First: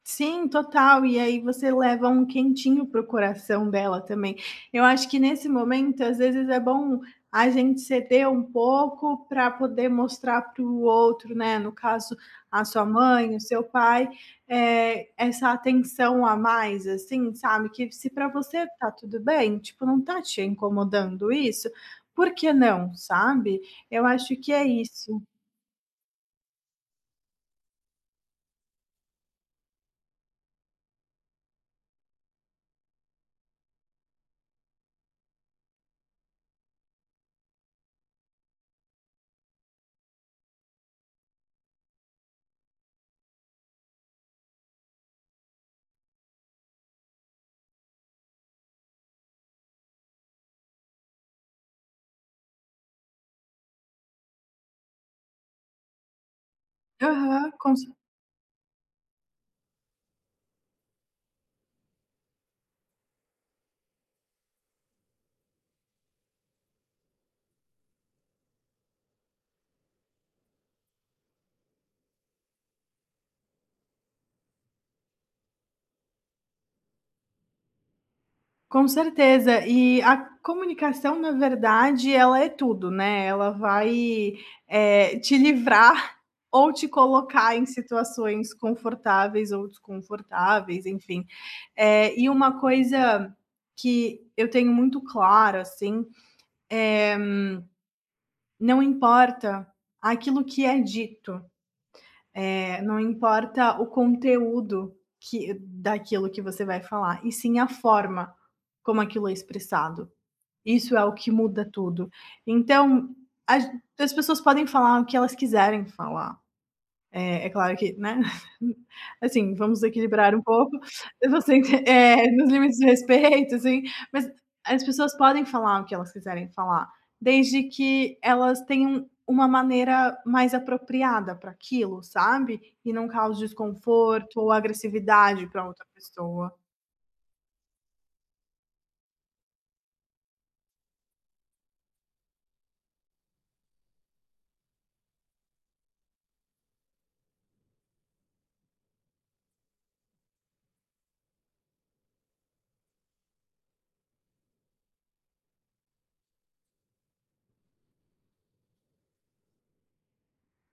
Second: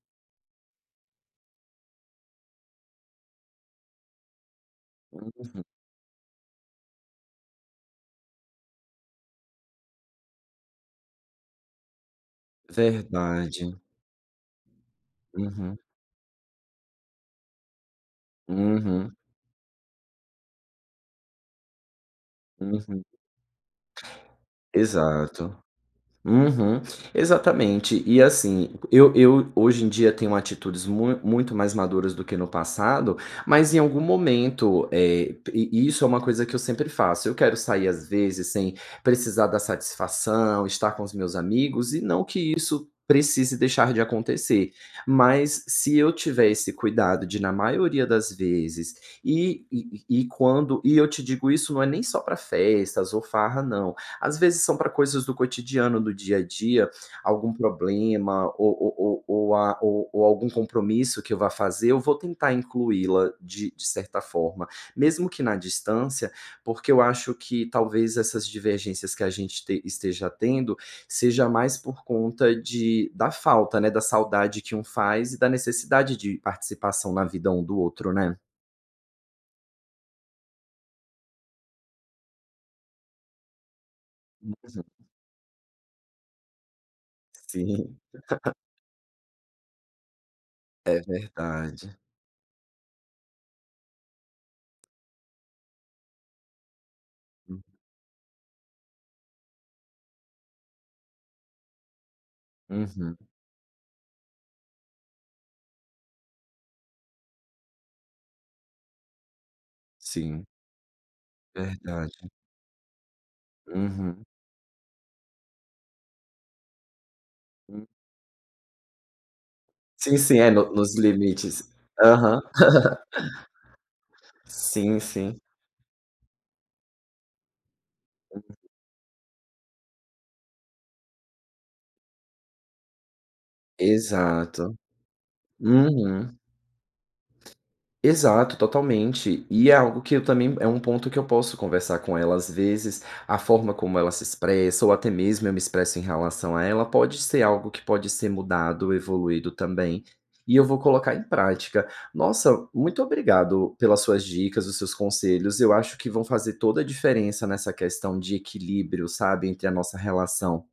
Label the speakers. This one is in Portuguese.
Speaker 1: Sim, total, e aí você leva um quentinho para o coração dela também. Eu acho que nesse
Speaker 2: [unintelligible]
Speaker 1: momento, às vezes é bom a gente ceder um pouco pra poder mostrar para o outro, né, no caso a sua mãe, o seu
Speaker 2: Verdade.
Speaker 1: pai, eh, essa
Speaker 2: Uhum.
Speaker 1: atenção a mais, assim, sabe, que se para você está
Speaker 2: Uhum.
Speaker 1: tudo bem, tipo, não está te incomodando isso, por que não,
Speaker 2: Uhum.
Speaker 1: sabe? Eu acho que é isso.
Speaker 2: Exato. Uhum. Exatamente. E assim, eu eu hoje em dia tenho atitudes mu muito mais maduras do que no passado, mas em algum momento, eh, p i isso é uma coisa que eu sempre faço, eu quero sair às vezes sem precisar dar satisfação, estar com os meus amigos, e não que isso precise deixar de acontecer, mas se eu tiver esse cuidado de na maioria das vezes e e e e quando e eu te digo isso não é nem só para festas ou farra não, às vezes são para coisas do cotidiano, do dia a dia,
Speaker 1: Aham,
Speaker 2: algum
Speaker 1: com c
Speaker 2: problema ou ou ou a ou ou algum compromisso que eu vá fazer, eu vou tentar incluí-la de de certa forma, mesmo que na distância, porque eu acho que talvez essas divergências que a gente t esteja tendo, seja mais por conta de da falta, né, da saudade que um faz e da necessidade de participação na vida um do outro, né.
Speaker 1: Com certeza. E a comunicação, na verdade, ela é tudo, né, ela vai,
Speaker 2: Tem razão.
Speaker 1: eh, te livrar ou te colocar em
Speaker 2: Sim.
Speaker 1: situações confortáveis ou desconfortáveis,
Speaker 2: É
Speaker 1: enfim.
Speaker 2: verdade.
Speaker 1: Eh, e uma coisa que eu tenho muito claro, assim, eh,
Speaker 2: [unintelligible]
Speaker 1: não importa aquilo que é dito, eh, não
Speaker 2: Uhum.
Speaker 1: importa o conteúdo que daquilo que você vai falar, e sim a forma como aquilo é expressado.
Speaker 2: Sim.
Speaker 1: Isso é o que muda tudo.
Speaker 2: Verdade.
Speaker 1: Então ag as
Speaker 2: Uhum.
Speaker 1: pessoas podem falar o que elas quiserem falar. Eh, é claro
Speaker 2: Hum.
Speaker 1: que, né, assim, vamos
Speaker 2: Sim,
Speaker 1: equilibrar
Speaker 2: sim.
Speaker 1: um
Speaker 2: É, no
Speaker 1: pouco,
Speaker 2: nos
Speaker 1: eu vou
Speaker 2: limites.
Speaker 1: sentir é,
Speaker 2: Aham.
Speaker 1: nos limites de respeito, assim, mas as
Speaker 2: Sim,
Speaker 1: pessoas
Speaker 2: sim.
Speaker 1: podem falar o que elas quiserem falar, desde que elas
Speaker 2: [unintelligible]
Speaker 1: tenham uma maneira mais apropriada pra aquilo, sabe, e não cause desconforto ou
Speaker 2: Exato.
Speaker 1: agressividade para outra
Speaker 2: Uhum.
Speaker 1: pessoa.
Speaker 2: Exato, totalmente. E é algo que eu também é um ponto que eu posso conversar com ela, às vezes a forma como ela se expressa ou até mesmo eu me expresso em relação a ela, pode ser algo que pode ser mudado, evoluído também, e eu vou colocar em prática. Nossa, muito obrigado pelas suas dicas, os seus conselhos, eu acho que vão fazer toda a diferença nessa questão de equilíbrio, sabe, entre a nossa relação